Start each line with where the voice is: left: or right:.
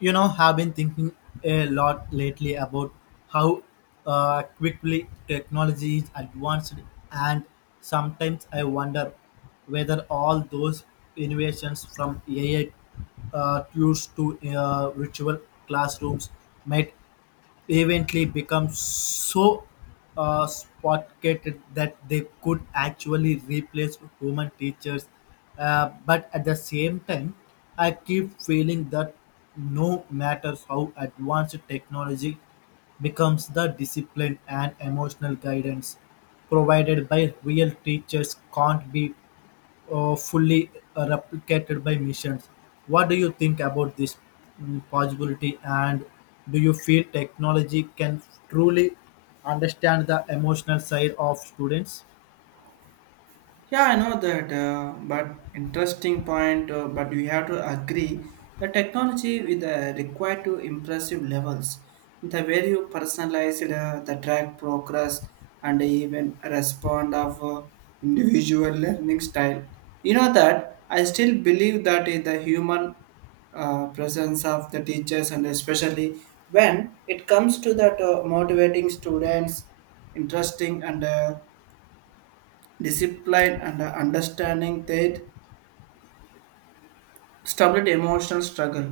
left: You know, have been thinking a lot lately about how quickly technology is advanced, and sometimes I wonder whether all those innovations from AI tools to virtual classrooms might eventually become so sophisticated that they could actually replace human teachers. But at the same time, I keep feeling that no matter how advanced technology becomes, the discipline and emotional guidance provided by real teachers can't be fully replicated by machines. What do you think about this possibility? And do you feel technology can truly understand the emotional side of students?
right: Yeah, I know that, but interesting point. But we have to agree the technology with the required to impressive levels. The way you personalize it, the track progress and even respond of individual learning style. You know that I still believe that is the human presence of the teachers and especially when it comes to that motivating students interesting and discipline and understanding that stability emotional struggle,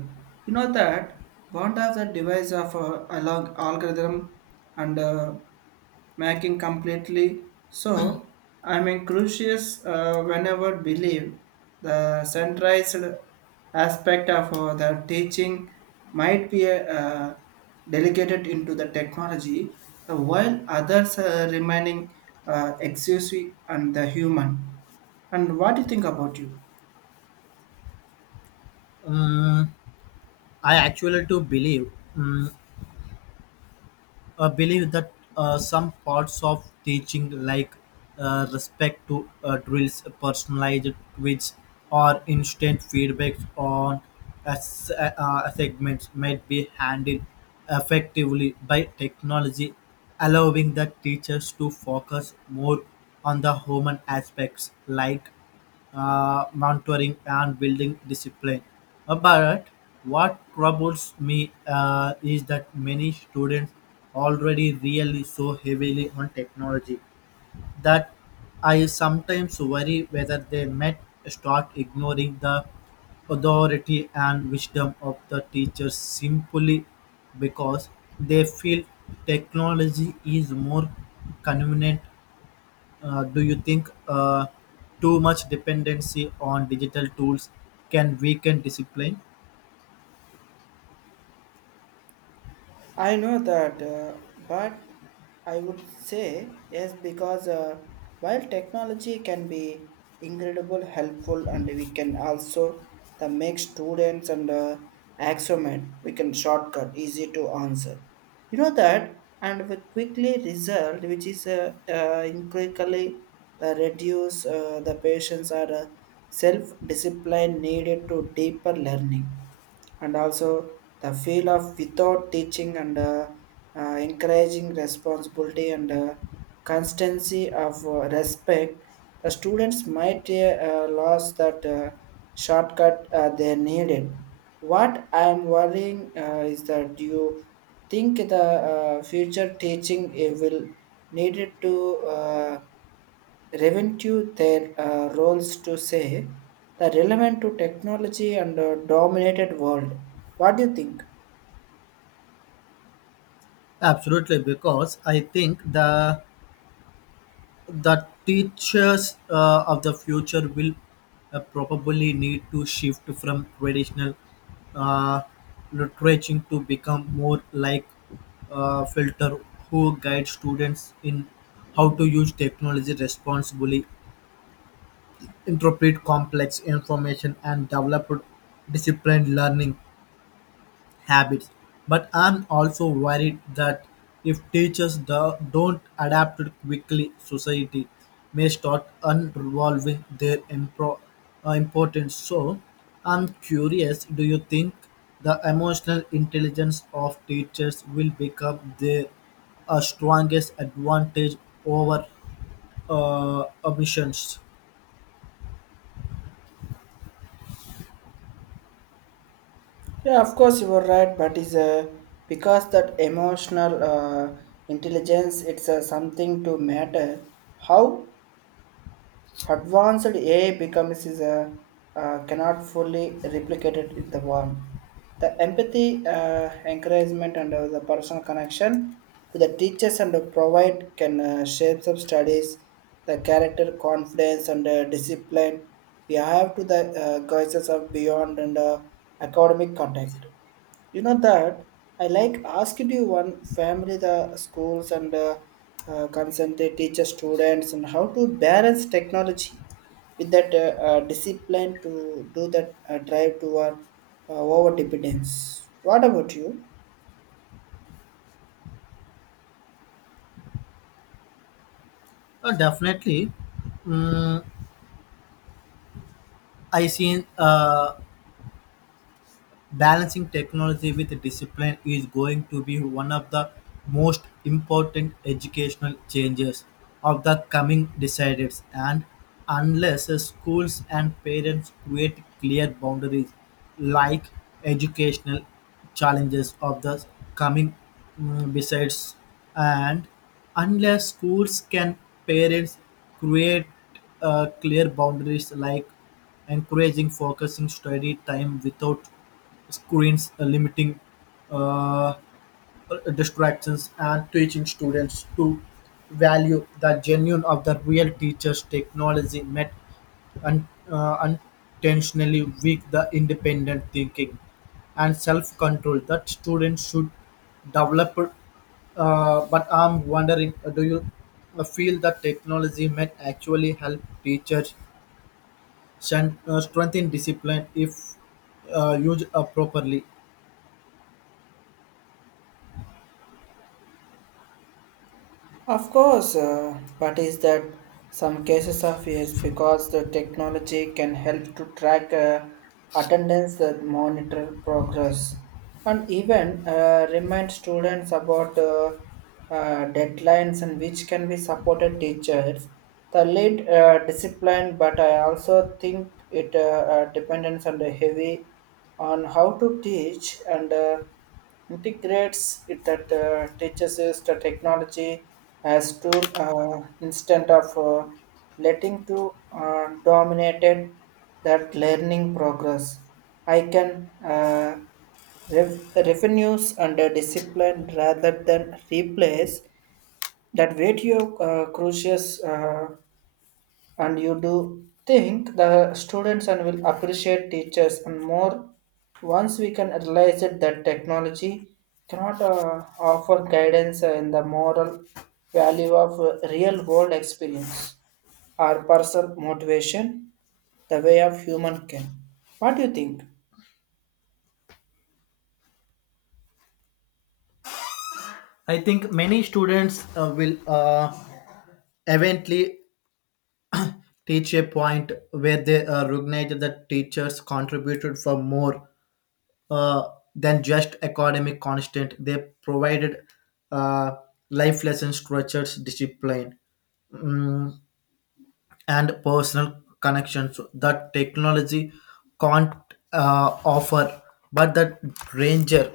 right: you know that bond of the device of algorithm and making completely. So I mean crucius, whenever believe the centralized aspect of the teaching might be delegated into the technology, the while others are remaining exclusive and the human. And what do you think about you?
left: Um, I actually do believe that some parts of teaching, like respect to drills, personalized tweets, or instant feedback on segments, might be handled effectively by technology, allowing the teachers to focus more on the human aspects like mentoring and building discipline. But what troubles me is that many students already really so heavily on technology that I sometimes worry whether they might start ignoring the authority and wisdom of the teachers simply because they feel technology is more convenient. Do you think too much dependency on digital tools can weaken discipline?
right: I know that, but I would say yes because while technology can be incredible helpful and we can also the make students and axiomat we can shortcut easy to answer. You know that and we quickly result, which is incredibly the reduce the patients are self discipline needed to deeper learning, and also the feel of without teaching and encouraging responsibility and constancy of respect. The students might lose that shortcut they needed. What I am worrying is that, do you think the future teaching will needed to uh, review their roles to say the relevant to technology and dominated world? What do you think?
left: Absolutely, because I think the teachers of the future will probably need to shift from traditional uh, literature to become more like filter who guide students in how to use technology responsibly, interpret complex information and develop disciplined learning habits. But I'm also worried that if teachers don't adapt quickly, society may start unraveling their importance. So I'm curious, do you think the emotional intelligence of teachers will become their strongest advantage over omissions?
right: Yeah, of course you were right, but is, because that emotional intelligence, it's something to matter. How advanced AI becomes is, cannot fully replicated in the world. The empathy, encouragement, and the personal connection to the teachers and the provide can shape some studies, the character, confidence, and discipline we have to the guises of beyond and academic contact. You know that I like asked you one family, the schools and consented teacher students and how to balance technology with that discipline to do that drive toward over dependence. What about you?
left: Definitely. Mm, I seen, balancing technology with discipline is going to be one of the most important educational changes of the coming decades. And unless schools and parents create clear boundaries like educational challenges of the coming besides, and unless schools can parents create clear boundaries like encouraging focusing study time without screens, limiting uh, distractions, and teaching students to value the genuine of the real teachers. Technology met un- uh, unintentionally weak the independent thinking and self-control that students should develop. But I'm wondering, do you feel that technology might actually help teachers strengthen discipline if used properly?
right: Of course, but is that some cases of yes, because the technology can help to track attendance, monitor progress, and even remind students about deadlines, and which can be supported teachers. The lead discipline, but I also think it depends on the heavy on how to teach and integrates it, that teaches us the technology as tool instead of letting to dominated that learning progress. I can revenues under discipline rather than replace that video, crucius. And you do think the students and will appreciate teachers and more once we can realize it that technology cannot offer guidance in the moral value of real world experience or personal motivation the way of human can? What do you think?
left: I think many students will eventually teach a point where they recognize that teachers contributed for more uh, than just academic constant. They provided uh, life lessons, structures, discipline, mm, and personal connections that technology can't offer. But the danger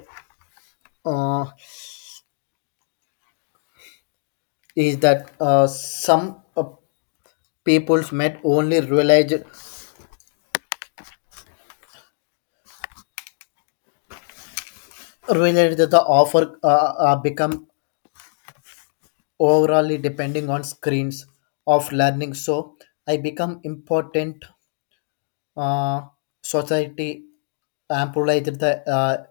left: uh, is that some peoples met only realize that the offer become overly depending on screens of learning. So I become important, uh, society amplified the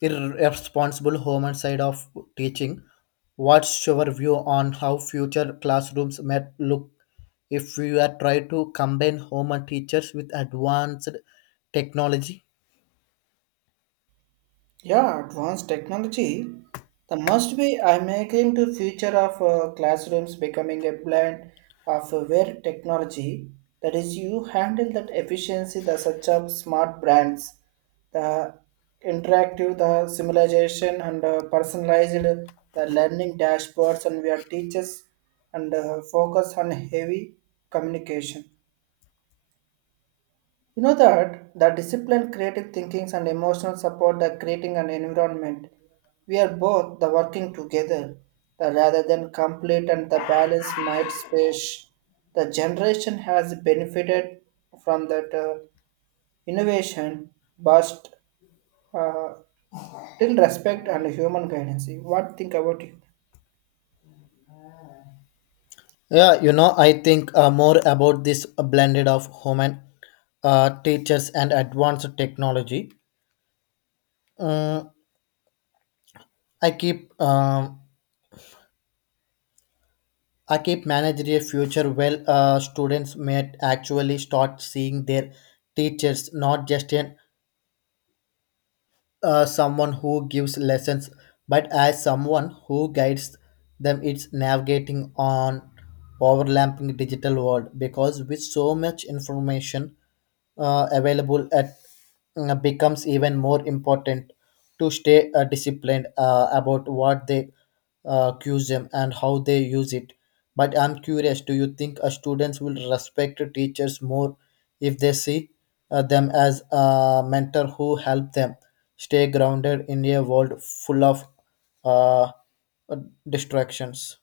left: irresponsible human side of teaching. What's your view on how future classrooms might look if we are trying to combine human teachers with advanced technology?
right: Yeah, advanced technology. The must be I'm making to future of classrooms becoming a blend of where technology that is you handle that efficiency, the such of smart brands, the interactive the simulation and personalized the learning dashboards, and where teachers and focus on heavy communication. You know that the discipline, creative thinkings, and emotional support, that creating an environment. We are both the working together, the rather than complete and the balance might space. The generation has benefited from that innovation, but uh, till respect and human guidance. What think about you?
left: Yeah, you know, I think more about this blended of human teachers and advanced technology. Um, I keep um, I keep managing a future where students may actually start seeing their teachers not just an someone who gives lessons, but as someone who guides them. It's navigating on overlapping digital world because with so much information available at becomes even more important to stay disciplined about what they QSM and how they use it. But I'm curious, do you think students will respect teachers more if they see them as a mentor who help them stay grounded in a world full of uh, distractions?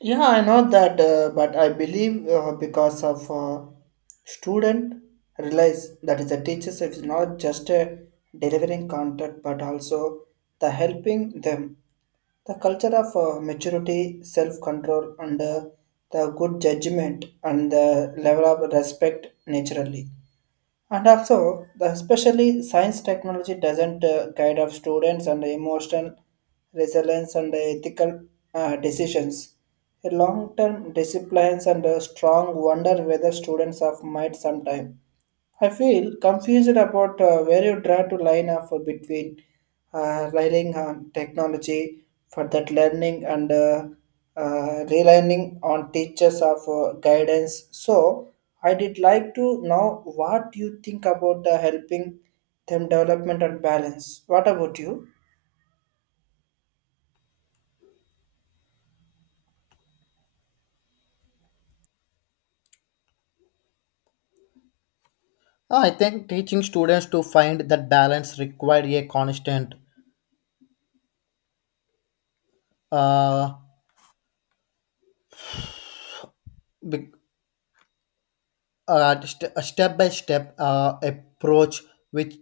right: Yeah, I know that, but I believe because of student realize that is the teachers is not just delivering content, but also the helping them. The culture of maturity, self-control, and the good judgment and the level of respect naturally. And also, the especially science technology doesn't guide our students and emotional resilience and the ethical decisions. A long-term disciplines and a strong wonder whether students of might sometime. I feel confused about where you draw to line up for between relying on technology for that learning and relying on teachers of guidance. So I did like to know what you think about the helping them development and balance. What about you?
left: I think teaching students to find that balance require a constant uh, be- a step-by-step approach which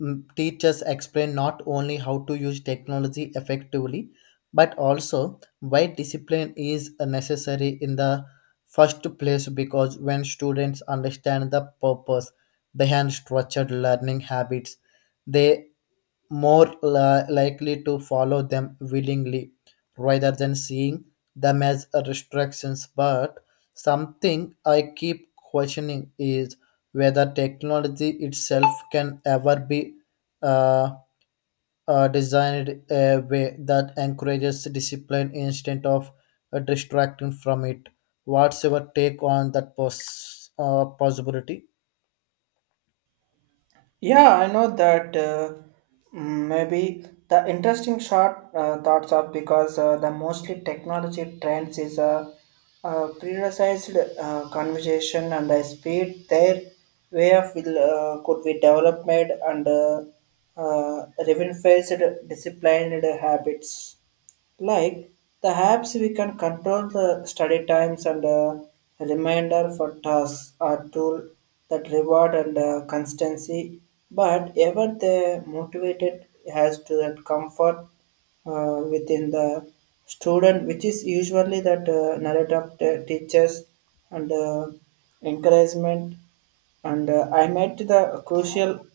left: teachers explain not only how to use technology effectively but also why discipline is necessary in the first place, because when students understand the purpose behind structured learning habits, they more likely to follow them willingly rather than seeing them as restrictions. But something I keep questioning is whether technology itself can ever be uh, designed a way that encourages discipline instead of distracting from it. What's your take on that possibility?
right: Yeah, I know that, maybe the interesting short thoughts of because the mostly technology trends is a, prioritized conversation and the speed their way of will, could be developed and revenue-faced disciplined habits. Like the apps, we can control the study times and, a reminder for tasks or tool that reward and constancy. But ever the motivated has to that comfort within the student, which is usually that narrative teachers and encouragement. And I met the crucial.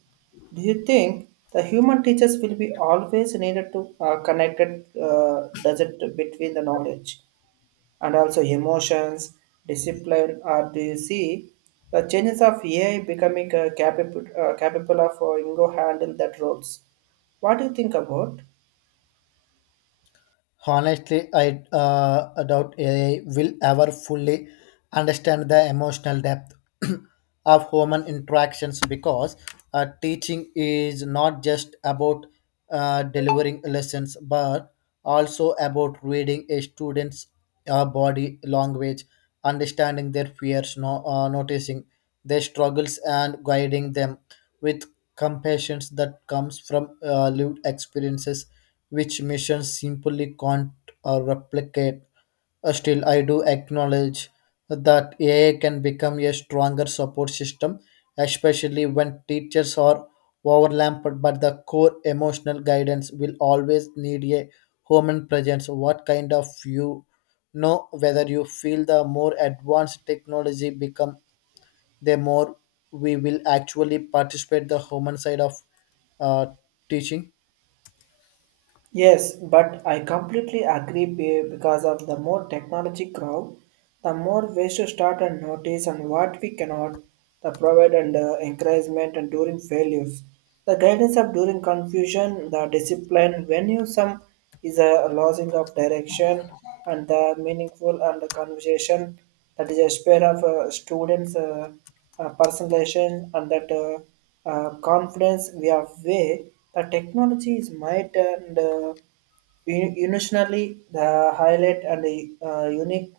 right: Do you think the human teachers will be always needed to connected? Does it between the knowledge and also emotions, discipline? Or do you see the changes of AI becoming capable capable of Ingo handle that roles? What do you think about?
left: Honestly, I doubt AI will ever fully understand the emotional depth of human interactions, because teaching is not just about delivering lessons but also about reading a student's body language, understanding their fears, no, noticing their struggles, and guiding them with compassion that comes from lived experiences which missions simply can't replicate. Still, I do acknowledge that AI can become a stronger support system, especially when teachers are overlapped, but the core emotional guidance will always need a human presence. What kind of you know whether you feel the more advanced technology become, the more we will actually participate the human side of uh, teaching.
right: Yes, but I completely agree, because of the more technology grow, the more ways to start and notice and what we cannot, the provide and encouragement and during failures, the guidance of during confusion, the discipline when you some is a losing of direction, and the meaningful and the conversation that is a spare of students. Personalization and that confidence, we are way the technology is might and initially the highlight and the unique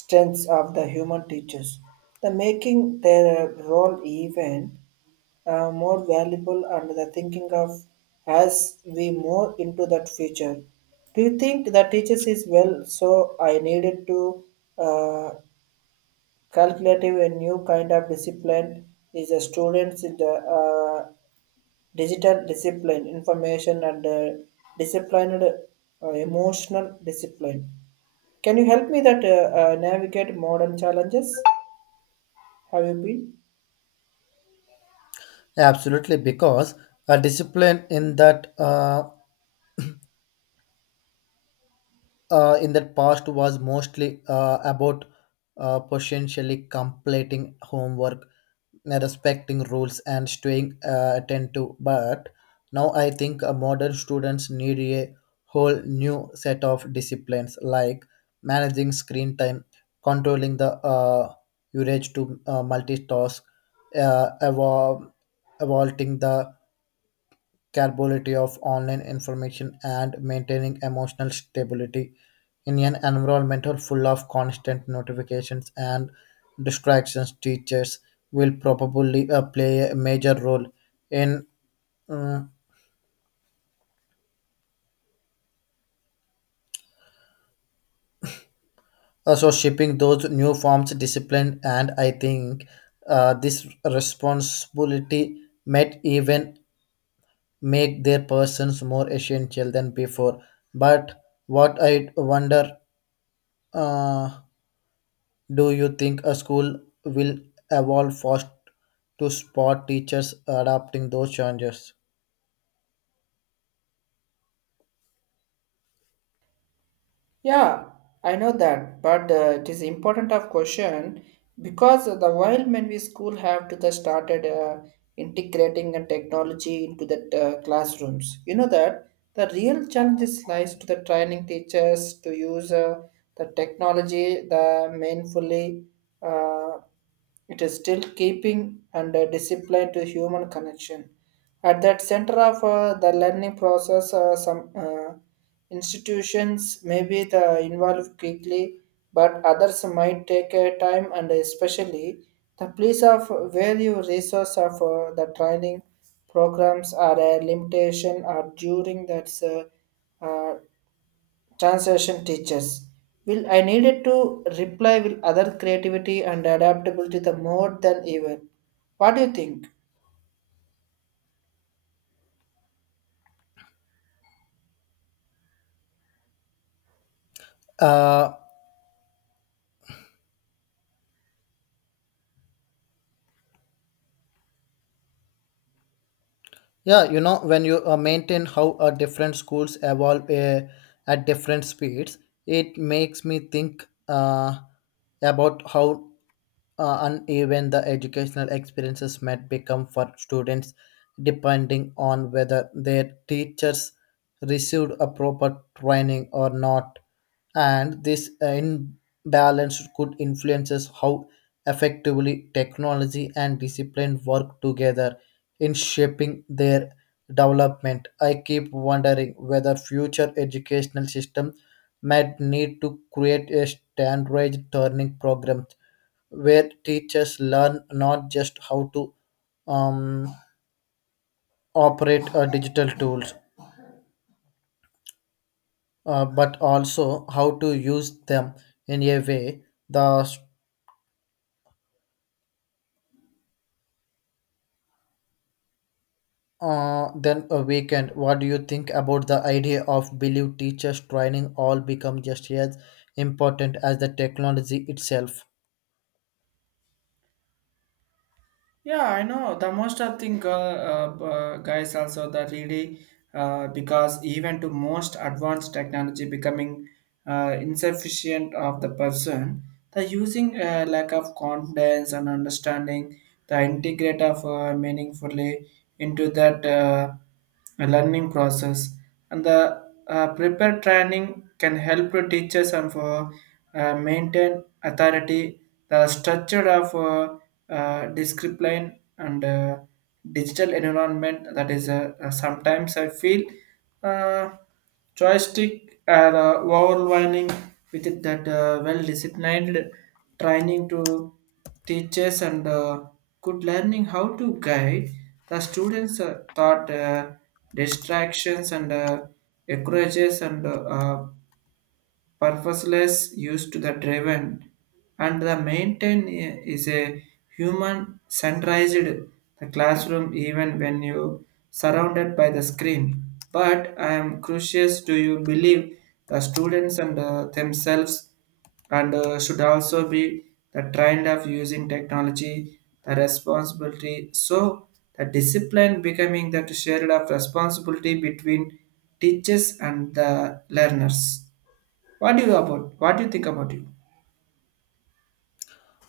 right: strengths of the human teachers, the making their role even more valuable and the thinking of, as we more into that future, do you think the teachers is well, so I needed to uh, calculative a new kind of discipline, is a students in the uh, digital discipline, information and disciplined emotional discipline. Can you help me that navigate modern challenges? Have you been?
left: Absolutely, because a discipline in that past was mostly about potentially completing homework, respecting rules, and staying attentive. But now I think modern students need a whole new set of disciplines like managing screen time, controlling the urge to multitask, uh, evolve, evolving the capability of online information and maintaining emotional stability in an environment full of constant notifications and distractions. Teachers will probably play a major role in um, also shaping those new forms of discipline. And I think this responsibility might even make their persons more essential than before. But what I wonder, uh, do you think a school will evolve fast to spot teachers adapting those changes?
right: Yeah, I know that, but it is important of question, because the while when we school have to the started integrating and technology into the classrooms. You know that the real challenges lies to the training teachers to use the technology the meaningfully. Uh, it is still keeping and discipline to human connection. At that center of the learning process, some institutions may be the involved quickly, but others might take time, and especially the place of where you resource of the training programs are a limitation or during that translation teachers. Will I needed to reply with other creativity and adaptability the more than ever. What do you think?
left: Uh, Yeah, you know, when you maintain how different schools evolve at different speeds, it makes me think about how uneven the educational experiences might become for students depending on whether their teachers received a proper training or not. And this imbalance could influences how effectively technology and discipline work together in shaping their development. I keep wondering whether future educational systems might need to create a standardized learning program where teachers learn not just how to um, operate digital tools, but also how to use them in a way the then a weekend. What do you think about the idea of believe teachers training all become just as important as the technology itself?
right: Yeah, I know. The most I think guys also the really because even to most advanced technology becoming insufficient of the person, the using lack of confidence and understanding the integrate of meaningfully into that learning process. And the prepared training can help the teachers and for maintain authority, the structure of descript line and digital environment, that is sometimes I feel uh, joystick are overwhelming with it that well disciplined training to teachers and good learning how to guide the students thought distractions and encourages and uh, purposeless used to the driven and the maintain is a human centralized the classroom even when you surrounded by the screen. But I am curious, do you believe the students and themselves and should also be the trend of using technology the responsibility, so the discipline becoming that shared of responsibility between teachers and the learners? What do you about? What do you think about it?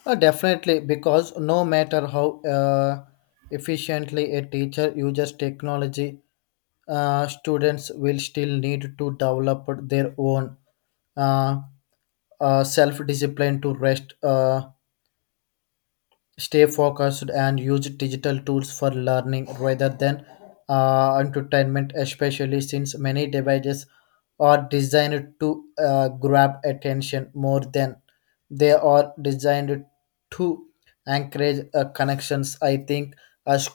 left: Definitely, because no matter how efficiently a teacher uses technology, students will still need to develop their own uh, self-discipline to rest, stay focused and use digital tools for learning rather than entertainment, especially since many devices are designed to grab attention more than they are designed to encourage connections. I think a s-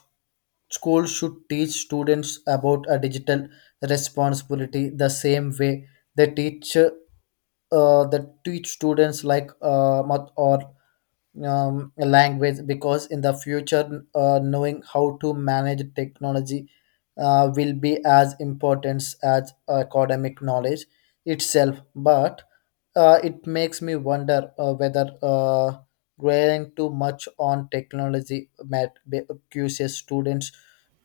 left: school should teach students about a digital responsibility the same way they teach the teach students like math or language, because in the future knowing how to manage technology will be as important as academic knowledge itself. But it makes me wonder whether relying too much on technology might be causes students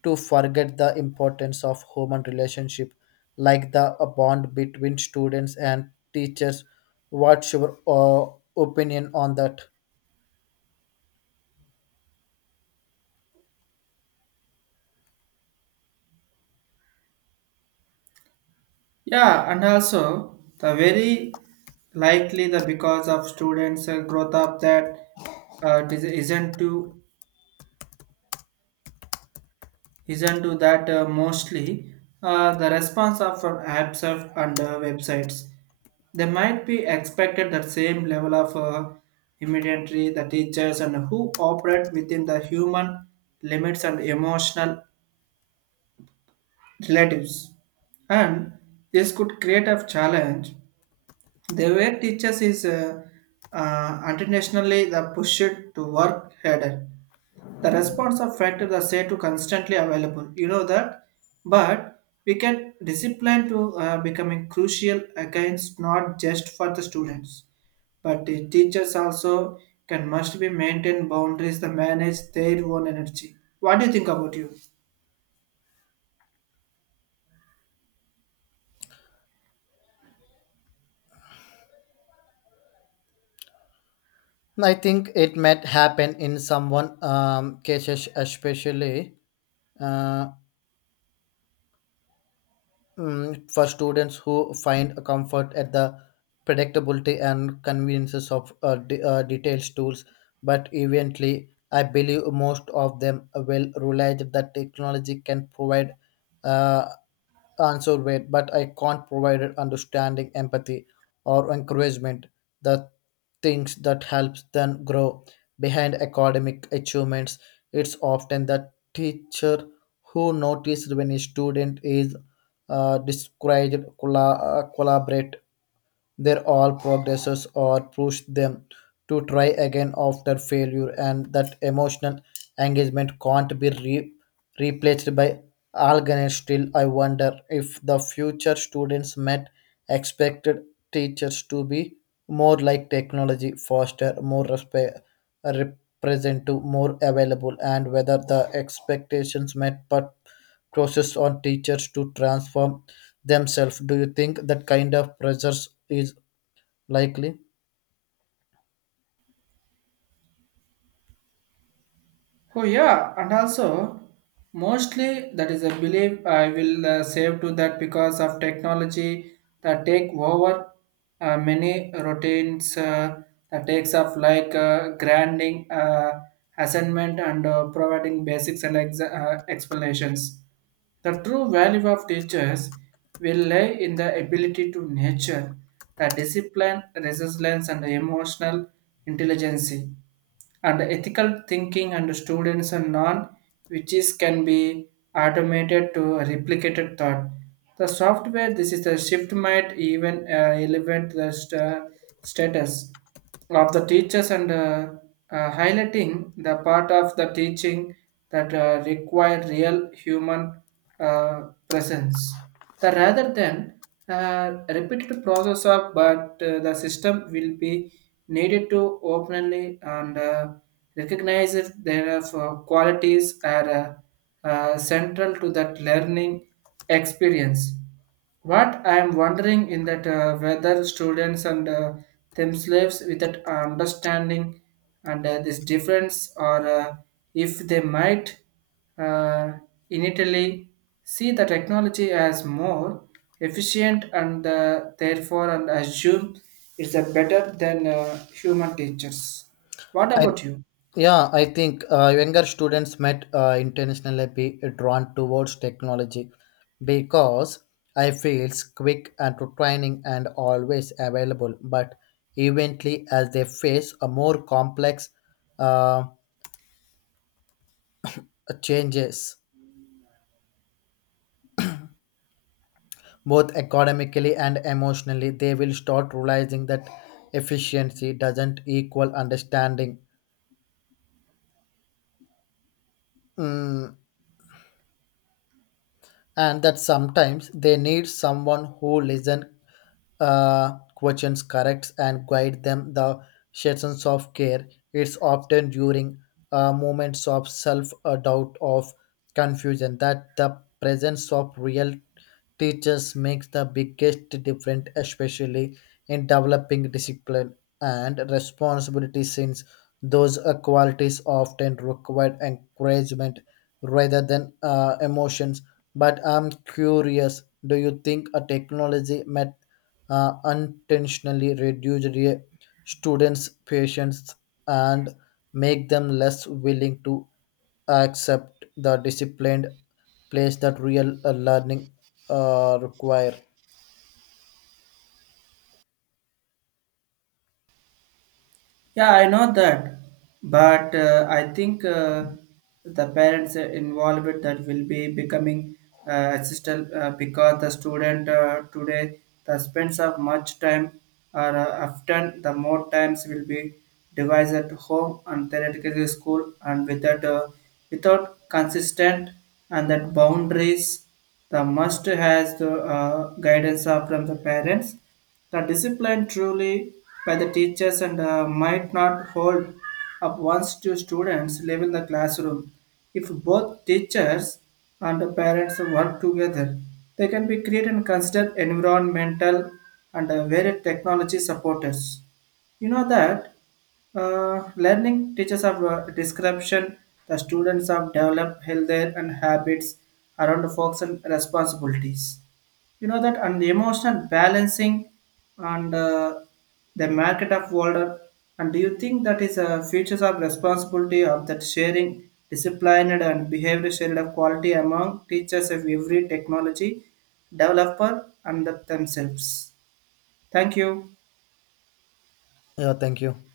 left: to forget the importance of human relationship like the bond between students and teachers. What's your opinion on that?
right: Yeah, and also the very likely, the because of students growth up that, uh, it is- isn't to isn't to that mostly the response of and websites. They might be expected the same level of immediately the teachers and who operate within the human limits and emotional relatives, and this could create a challenge. They were teachers is internationally the pushed to work harder. The response of factor the say to constantly available. You know that, but we can discipline to becoming crucial against not just for the students, but the teachers also can must be maintain boundaries to manage their own energy. What do you think about you?
left: I think it might happen in someone cases, especially uh, for students who find a comfort at the predictability and conveniences of detailed tools. But eventually, I believe most of them will realize that technology can provide uh, answer wait, but I can't provide it understanding, empathy, or encouragement, the things that helps them grow. Behind academic achievements, it's often the teacher who noticed when a student is discouraged, collaborate, they're all progresses or push them to try again after failure, and that emotional engagement can't be replaced by algorithm. Still, I wonder if the future students met expected teachers to be more like technology, faster, more representative, more available, and whether the expectations met put process on teachers to transform themselves. Do you think that kind of pressures is likely?
right: Oh yeah, and also mostly that is a belief I will save to that, because of technology that take over many routines that takes of, like granting assignment and providing basics and explanations. The true value of teachers will lie in the ability to nurture the discipline, resilience, and emotional intelligence and ethical thinking and students and non, which is can be automated to replicated thought the software. This is the shift might even elevate the status of the teachers and highlighting the part of the teaching that require real human uh, presence, the rather than uh, repeated process of. But the system will be needed to openly and recognizes their qualities are central to that learning experience. What I am wondering in that, whether students and themselves with that understanding and this difference, or if they might uh, initially see the technology as more efficient and therefore and assume it's a better than human teachers. What
left: I,
right: about you?
left: yeah, I think younger students might intentionally be drawn towards technology because I feels quick and to training and always available. But eventually, as they face a more complex uh, changes, both academically and emotionally, they will start realizing that efficiency doesn't equal understanding. Mm, and that sometimes they need someone who listen questions corrects and guide them the sessions of care. It's often during moments of self doubt of confusion that the presence of real teachers makes the biggest difference, especially in developing discipline and responsibility, since those qualities often require encouragement rather than emotion. But I'm curious, do you think a technology might unintentionally reduce students' patience and make them less willing to accept the disciplined place that real learning require?
right: Yeah, I know that, but I think the parents involved that will be becoming assistant, because the student today the spends of much time, or often the more times will be devised at home and theoretical school, and without without consistent and that boundaries the must has the guidance of from the parents, the discipline truly by the teachers and might not hold up once two students live in the classroom. If both teachers and the parents work together, they can be create and consider environmental and varied technology supporters. You know that learning teaches of description, the students have developed healthier and habits around the focus and responsibilities, you know that, and the emotional balancing and the market of order. And do you think that is a features of responsibility of that sharing disciplined and behavior shared of quality among teachers of every technology developer and that themselves? Thank you.
left: Yeah, thank you.